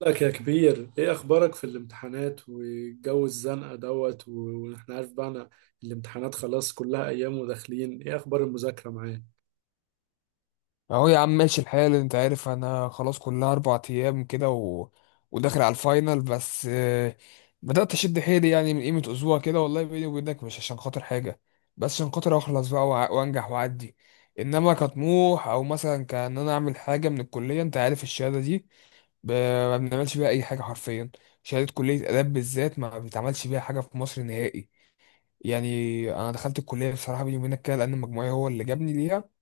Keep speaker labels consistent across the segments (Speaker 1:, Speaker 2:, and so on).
Speaker 1: لك يا كبير، ايه اخبارك في الامتحانات والجو الزنقه دوت واحنا عارف بقى انا. الامتحانات خلاص كلها ايام وداخلين، ايه اخبار المذاكره معاك؟
Speaker 2: اهو يا عم ماشي الحال، انت عارف، انا خلاص كلها 4 ايام كده. وداخل على الفاينل. بس بدأت اشد حيلي، يعني من قيمة اسبوع كده. والله بيني وبينك مش عشان خاطر حاجة، بس عشان خاطر اخلص بقى وانجح واعدي. انما كطموح، او مثلا كان انا اعمل حاجة من الكلية، انت عارف الشهادة دي ما بنعملش بيها اي حاجة حرفيا. شهادة كلية آداب بالذات ما بيتعملش بيها حاجة في مصر نهائي. يعني انا دخلت الكلية بصراحة، بيني وبينك كده، لان مجموعي هو اللي جابني ليها.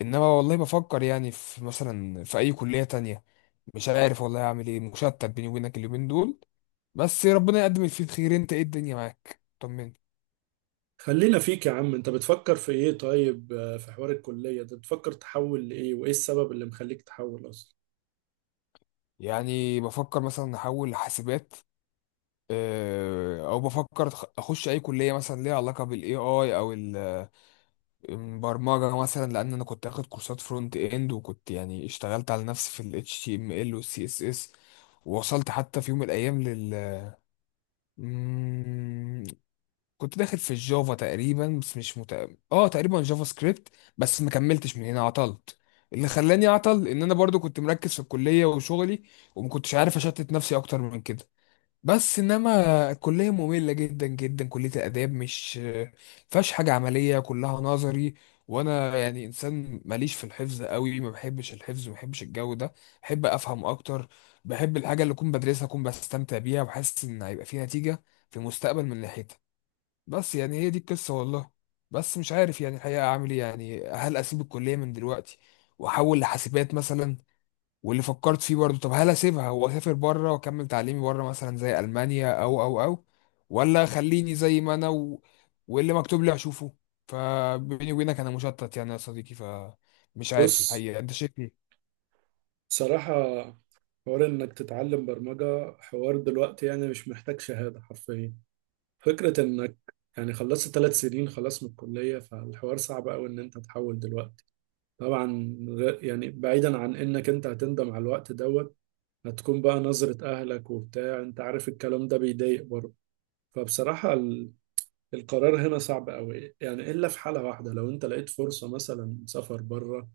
Speaker 2: انما والله بفكر يعني في مثلا في اي كلية تانية. مش عارف والله اعمل ايه، مشتت بيني وبينك اليومين دول. بس ربنا يقدم اللي فيه الخير. انت ايه؟ الدنيا معاك، طمني.
Speaker 1: خلينا فيك يا عم، انت بتفكر في ايه؟ طيب في حوار الكليه ده بتفكر تحول لايه، وايه السبب اللي مخليك تحول اصلا؟
Speaker 2: يعني بفكر مثلا احول حاسبات، او بفكر اخش اي كليه مثلا ليها علاقه بالاي اي، البرمجه مثلا. لان انا كنت اخد كورسات فرونت اند، وكنت يعني اشتغلت على نفسي في ال HTML وال CSS. ووصلت حتى في يوم من الايام كنت داخل في الجافا تقريبا، بس مش مت... اه تقريبا جافا سكريبت. بس ما كملتش، من هنا عطلت. اللي خلاني اعطل ان انا برضو كنت مركز في الكلية وشغلي، وما كنتش عارف اشتت نفسي اكتر من كده. بس انما الكلية مملة جدا جدا. كلية الاداب مش فيهاش حاجة عملية، كلها نظري. وانا يعني انسان ماليش في الحفظ قوي، ما بحبش الحفظ، ما بحبش الجو ده. بحب افهم اكتر. بحب الحاجة اللي اكون بدرسها اكون بستمتع بيها، وحاسس ان هيبقى في نتيجة في المستقبل من ناحيتها. بس يعني هي دي القصة والله. بس مش عارف يعني الحقيقة أعمل إيه. يعني هل أسيب الكلية من دلوقتي وأحول لحاسبات مثلا؟ واللي فكرت فيه برضه، طب هل أسيبها وأسافر بره وأكمل تعليمي بره، مثلا زي ألمانيا أو، ولا خليني زي ما أنا. واللي مكتوب لي أشوفه. فبيني وبينك أنا مشتت يعني يا صديقي، فمش عارف
Speaker 1: بص،
Speaker 2: الحقيقة، أنت شايف إيه؟
Speaker 1: بصراحه، حوار انك تتعلم برمجه حوار دلوقتي يعني مش محتاج شهاده حرفيا. فكره انك يعني خلصت 3 سنين خلاص من الكليه، فالحوار صعب قوي ان انت تحول دلوقتي. طبعا يعني بعيدا عن انك انت هتندم على الوقت دوت، هتكون بقى نظرة اهلك وبتاع، انت عارف الكلام ده بيضايق برضه. فبصراحة القرار هنا صعب قوي يعني، الا في حالة واحدة، لو انت لقيت فرصة مثلا سفر بره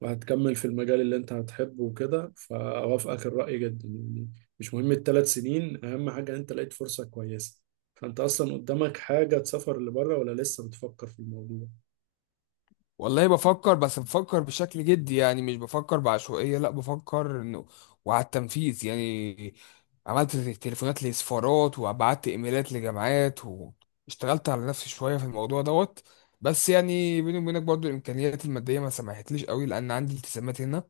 Speaker 1: وهتكمل في المجال اللي انت هتحبه وكده، فاوافقك الرأي جدا يعني. مش مهم ال3 سنين، اهم حاجة انت لقيت فرصة كويسة. فانت اصلا قدامك حاجة تسافر لبره، ولا لسه بتفكر في الموضوع؟
Speaker 2: والله بفكر، بس بفكر بشكل جدي. يعني مش بفكر بعشوائية، لا بفكر انه وعلى التنفيذ يعني. عملت تليفونات لسفارات، وبعت ايميلات لجامعات، واشتغلت على نفسي شوية في الموضوع دوت. بس يعني بيني وبينك برضو الامكانيات المادية ما سمحتليش قوي، لان عندي التزامات هنا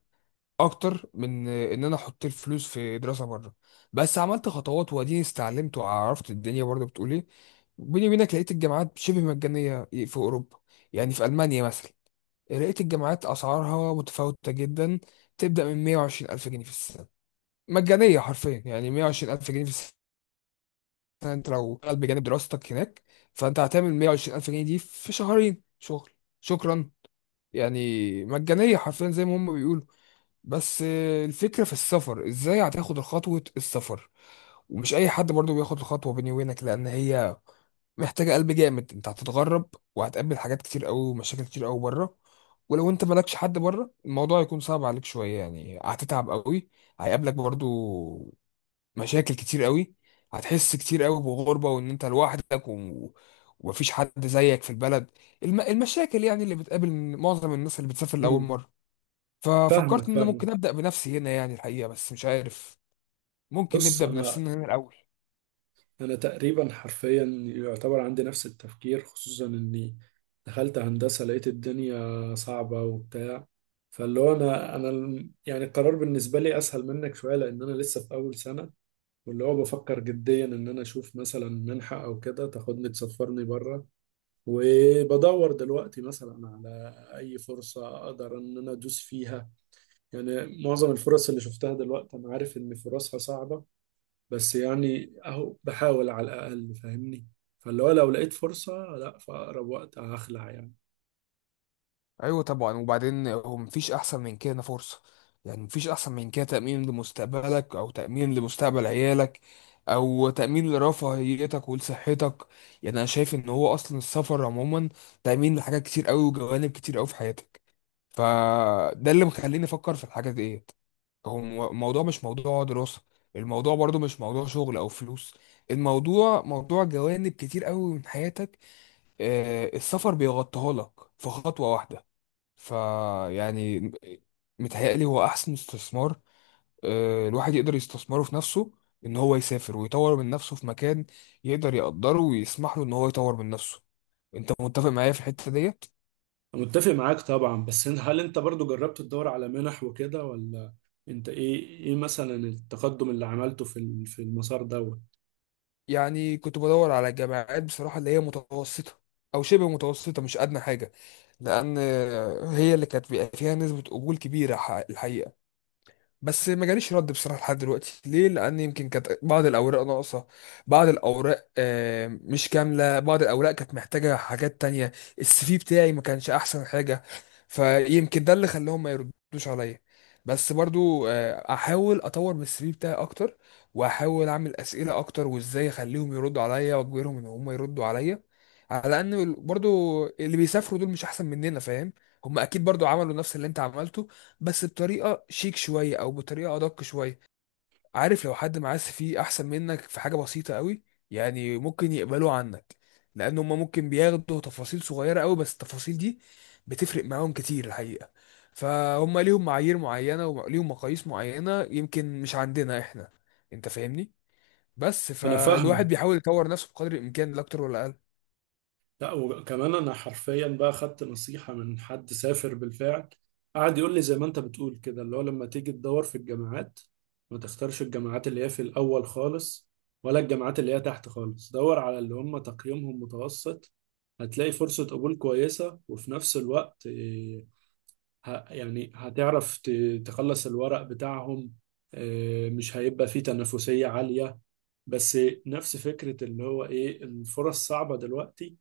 Speaker 2: اكتر من ان انا احط الفلوس في دراسة بره. بس عملت خطوات، واديني استعلمت وعرفت الدنيا برضو بتقول ايه. بيني وبينك لقيت الجامعات شبه مجانية في اوروبا، يعني في المانيا مثلا. لقيت الجامعات أسعارها متفاوتة جدا. تبدأ من 120 ألف جنيه في السنة. مجانية حرفيا، يعني 120 ألف جنيه في السنة، أنت لو شغال بجانب دراستك هناك، فأنت هتعمل 120 ألف جنيه دي في شهرين شغل. شكرا. يعني مجانية حرفيا زي ما هم بيقولوا. بس الفكرة في السفر، ازاي هتاخد خطوة السفر؟ ومش اي حد برضو بياخد الخطوة، بيني وبينك، لان هي محتاجة قلب جامد. انت هتتغرب، وهتقابل حاجات كتير قوي، ومشاكل كتير قوي بره. ولو انت مالكش حد بره، الموضوع هيكون صعب عليك شوية، يعني هتتعب قوي. هيقابلك برضو مشاكل كتير قوي. هتحس كتير قوي بغربة، وان انت لوحدك، ومفيش حد زيك في البلد. المشاكل يعني اللي بتقابل معظم الناس اللي بتسافر لأول
Speaker 1: امم.
Speaker 2: مرة. ففكرت
Speaker 1: فاهمك،
Speaker 2: ان انا
Speaker 1: فاهمك.
Speaker 2: ممكن ابدا بنفسي هنا يعني الحقيقه، بس مش عارف. ممكن
Speaker 1: بص،
Speaker 2: نبدا
Speaker 1: انا
Speaker 2: بنفسنا هنا الاول.
Speaker 1: انا تقريبا حرفيا يعتبر عندي نفس التفكير، خصوصا اني دخلت هندسة لقيت الدنيا صعبة وبتاع. فاللي هو يعني القرار بالنسبة لي اسهل منك شوية لان انا لسه في اول سنة. واللي هو بفكر جديا ان انا اشوف مثلا منحة او كده تاخدني تسفرني بره، وبدور دلوقتي مثلا على اي فرصة اقدر ان انا ادوس فيها. يعني معظم الفرص اللي شفتها دلوقتي انا عارف ان فرصها صعبة، بس يعني اهو بحاول على الاقل، فاهمني؟ فاللي هو لو لقيت فرصة، لا في اقرب وقت هخلع يعني.
Speaker 2: ايوه طبعا، وبعدين هو مفيش احسن من كده فرصه. يعني مفيش احسن من كده تامين لمستقبلك، او تامين لمستقبل عيالك، او تامين لرفاهيتك ولصحتك. يعني انا شايف ان هو اصلا السفر عموما تامين لحاجات كتير قوي وجوانب كتير قوي في حياتك. فده اللي مخليني افكر في الحاجات ديت. هو الموضوع مش موضوع دراسة، الموضوع برضو مش موضوع شغل أو فلوس. الموضوع موضوع جوانب كتير قوي من حياتك. السفر بيغطيها لك في خطوة واحدة. فيعني متهيألي هو أحسن استثمار الواحد يقدر يستثمره في نفسه. إن هو يسافر ويطور من نفسه في مكان يقدر يقدره ويسمح له إن هو يطور من نفسه. أنت متفق معايا في الحتة ديت؟
Speaker 1: أنا متفق معاك طبعا، بس هل انت برضو جربت تدور على منح وكده، ولا انت ايه، مثلا التقدم اللي عملته في في المسار دوت؟
Speaker 2: يعني كنت بدور على جامعات بصراحة اللي هي متوسطة، أو شبه متوسطة، مش أدنى حاجة. لأن هي اللي كانت بيبقى فيها نسبة قبول كبيرة الحقيقة. بس ما جاليش رد بصراحه لحد دلوقتي. ليه؟ لان يمكن كانت بعض الاوراق ناقصه، بعض الاوراق مش كامله، بعض الاوراق كانت محتاجه حاجات تانية. السي في بتاعي ما كانش احسن حاجه، فيمكن ده اللي خلاهم ما يردوش عليا. بس برضو احاول اطور من السي في بتاعي اكتر، واحاول اعمل اسئله اكتر، وازاي اخليهم يردوا عليا واجبرهم ان هم يردوا عليا. على ان برضو اللي بيسافروا دول مش احسن مننا، فاهم؟ هم اكيد برضو عملوا نفس اللي انت عملته، بس بطريقه شيك شويه، او بطريقه ادق شويه. عارف، لو حد معاه فيه احسن منك في حاجه بسيطه قوي، يعني ممكن يقبلوا عنك. لان هم ممكن بياخدوا تفاصيل صغيره قوي، بس التفاصيل دي بتفرق معاهم كتير الحقيقه. فهم ليهم معايير معينه وليهم مقاييس معينه يمكن مش عندنا احنا. انت فاهمني. بس
Speaker 1: انا
Speaker 2: فالواحد
Speaker 1: فاهمك.
Speaker 2: بيحاول يطور نفسه بقدر الامكان، لا اكتر ولا اقل.
Speaker 1: لا، وكمان انا حرفيا بقى خدت نصيحة من حد سافر بالفعل، قعد يقول لي زي ما انت بتقول كده، اللي هو لما تيجي تدور في الجامعات ما تختارش الجامعات اللي هي في الاول خالص، ولا الجامعات اللي هي تحت خالص، دور على اللي هم تقييمهم متوسط. هتلاقي فرصة قبول كويسة، وفي نفس الوقت يعني هتعرف تخلص الورق بتاعهم، مش هيبقى فيه تنافسية عالية. بس نفس فكرة اللي هو ايه، الفرص صعبة دلوقتي.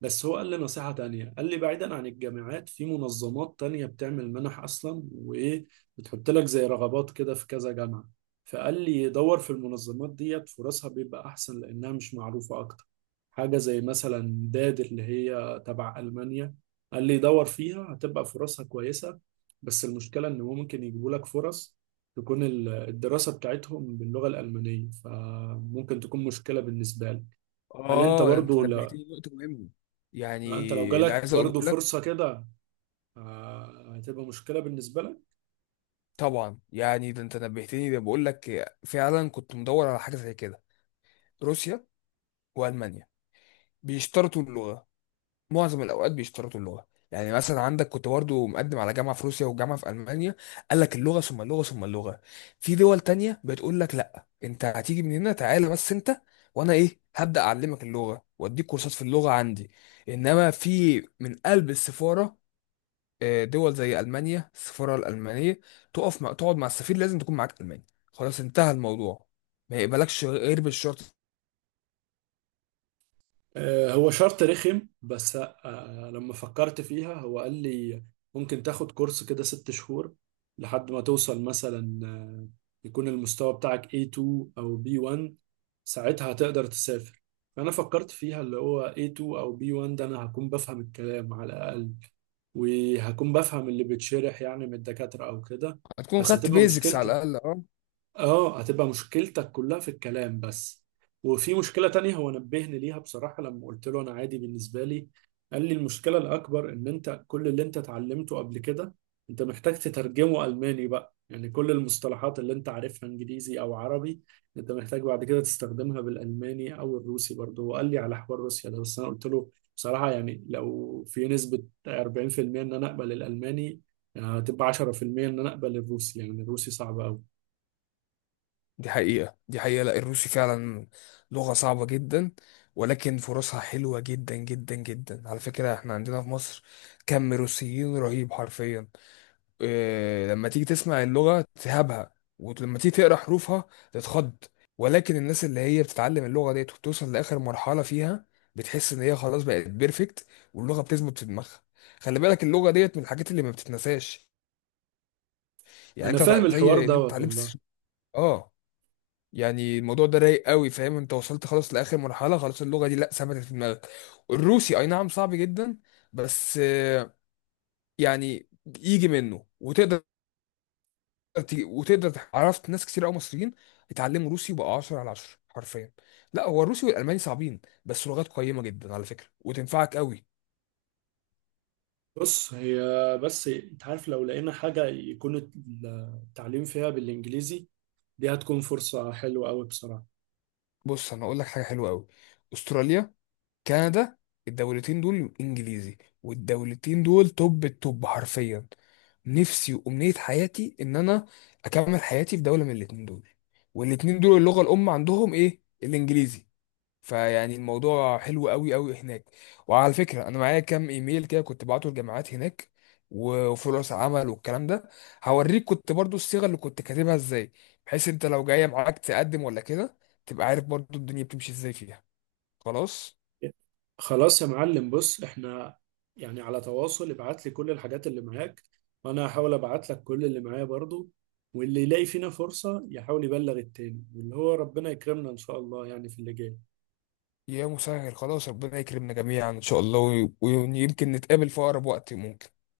Speaker 1: بس هو قال لي نصيحة تانية، قال لي بعيدا عن الجامعات في منظمات تانية بتعمل منح أصلا بتحط لك زي رغبات كده في كذا جامعة. فقال لي دور في المنظمات ديت فرصها بيبقى أحسن لأنها مش معروفة أكتر. حاجة زي مثلا داد، اللي هي تبع ألمانيا، قال لي دور فيها هتبقى فرصها كويسة. بس المشكلة إن هو ممكن يجيبوا لك فرص تكون الدراسة بتاعتهم باللغة الألمانية، فممكن تكون مشكلة بالنسبة لك. هل أنت
Speaker 2: اه، ده انت
Speaker 1: برضو،
Speaker 2: نبهتني نقطه مهمه. يعني
Speaker 1: لا، انت لو
Speaker 2: اللي
Speaker 1: جالك
Speaker 2: عايز اقوله
Speaker 1: برضو
Speaker 2: لك.
Speaker 1: فرصة كده هتبقى مشكلة بالنسبة لك.
Speaker 2: طبعا يعني، ده انت نبهتني، ده بقول لك فعلا كنت مدور على حاجه زي كده. روسيا والمانيا بيشترطوا اللغه. معظم الاوقات بيشترطوا اللغه. يعني مثلا عندك كنت برضه مقدم على جامعه في روسيا وجامعه في المانيا، قال لك اللغه ثم اللغه ثم اللغه. في دول تانية بتقول لك، لا انت هتيجي من هنا تعالى بس انت، وانا ايه، هبدا اعلمك اللغه واديك كورسات في اللغه عندي. انما في من قلب السفاره، دول زي المانيا، السفاره الالمانيه، تقف مع تقعد مع السفير لازم تكون معاك الماني، خلاص، انتهى الموضوع، ما يقبلكش غير بالشرط.
Speaker 1: هو شرط رخم، بس لما فكرت فيها هو قال لي ممكن تاخد كورس كده 6 شهور، لحد ما توصل مثلا يكون المستوى بتاعك A2 أو B1، ساعتها هتقدر تسافر. فأنا فكرت فيها، اللي هو A2 أو B1 ده أنا هكون بفهم الكلام على الأقل، وهكون بفهم اللي بيتشرح يعني من الدكاترة أو كده.
Speaker 2: هتكون
Speaker 1: بس
Speaker 2: خدت
Speaker 1: هتبقى
Speaker 2: بيزكس
Speaker 1: مشكلتي.
Speaker 2: على الاقل، اه.
Speaker 1: اه، هتبقى مشكلتك كلها في الكلام بس. وفي مشكلة تانية هو نبهني ليها بصراحة، لما قلت له انا عادي بالنسبة لي، قال لي المشكلة الاكبر ان انت كل اللي انت اتعلمته قبل كده انت محتاج تترجمه الماني بقى، يعني كل المصطلحات اللي انت عارفها انجليزي او عربي انت محتاج بعد كده تستخدمها بالالماني، او الروسي برضه هو قال لي على حوار روسيا ده. بس انا قلت له بصراحة يعني لو في نسبة 40% ان انا اقبل الالماني، هتبقى 10% ان انا اقبل الروسي، يعني الروسي صعب.
Speaker 2: دي حقيقه، دي حقيقه، لا الروسي فعلا لغه صعبه جدا. ولكن فرصها حلوه جدا جدا جدا، على فكره. احنا عندنا في مصر كم روسيين رهيب حرفيا. لما تيجي تسمع اللغة تهابها، ولما تيجي تقرأ حروفها تتخض. ولكن الناس اللي هي بتتعلم اللغة ديت وبتوصل لآخر مرحلة فيها، بتحس إن هي خلاص بقت بيرفكت، واللغة بتثبت في دماغها. خلي بالك اللغة ديت من الحاجات اللي ما بتتنساش. يعني
Speaker 1: انا
Speaker 2: أنت
Speaker 1: فاهم الحوار
Speaker 2: زي إن أنت
Speaker 1: دوت والله.
Speaker 2: اتعلمت. آه. يعني الموضوع ده رايق قوي، فاهم؟ أنت وصلت خلاص لآخر مرحلة، خلاص اللغة دي لأ ثبتت في دماغك. الروسي أي نعم صعب جدا، بس يعني يجي منه وتقدر عرفت ناس كتير قوي مصريين اتعلموا روسي وبقوا 10 على 10 حرفيا. لا هو الروسي والالماني صعبين، بس لغات قيمه جدا على فكره، وتنفعك قوي.
Speaker 1: بص، هي بس انت عارف لو لقينا حاجة يكون التعليم فيها بالانجليزي، دي هتكون فرصة حلوة قوي بصراحة.
Speaker 2: بص، انا اقول لك حاجه حلوه قوي. استراليا، كندا. الدولتين دول انجليزي، والدولتين دول توب التوب حرفيا. نفسي وامنيه حياتي ان انا اكمل حياتي في دوله من الاتنين دول. والاتنين دول اللغه الام عندهم ايه؟ الانجليزي. فيعني الموضوع حلو قوي قوي هناك. وعلى فكرة، انا معايا كام ايميل كده كنت بعته لجامعات هناك وفرص عمل والكلام ده، هوريك كنت برضو الصيغة اللي كنت كاتبها ازاي، بحيث انت لو جاية معاك تقدم ولا كده، تبقى عارف برضو الدنيا بتمشي ازاي فيها. خلاص.
Speaker 1: خلاص يا معلم، بص، احنا يعني على تواصل، ابعت لي كل الحاجات اللي معاك، وانا هحاول ابعت لك كل اللي معايا برضو، واللي يلاقي فينا فرصة يحاول يبلغ التاني، واللي هو ربنا يكرمنا ان شاء الله يعني في اللي جاي.
Speaker 2: يا مسهل، خلاص، ربنا يكرمنا جميعا ان شاء الله، ويمكن نتقابل في اقرب وقت ممكن.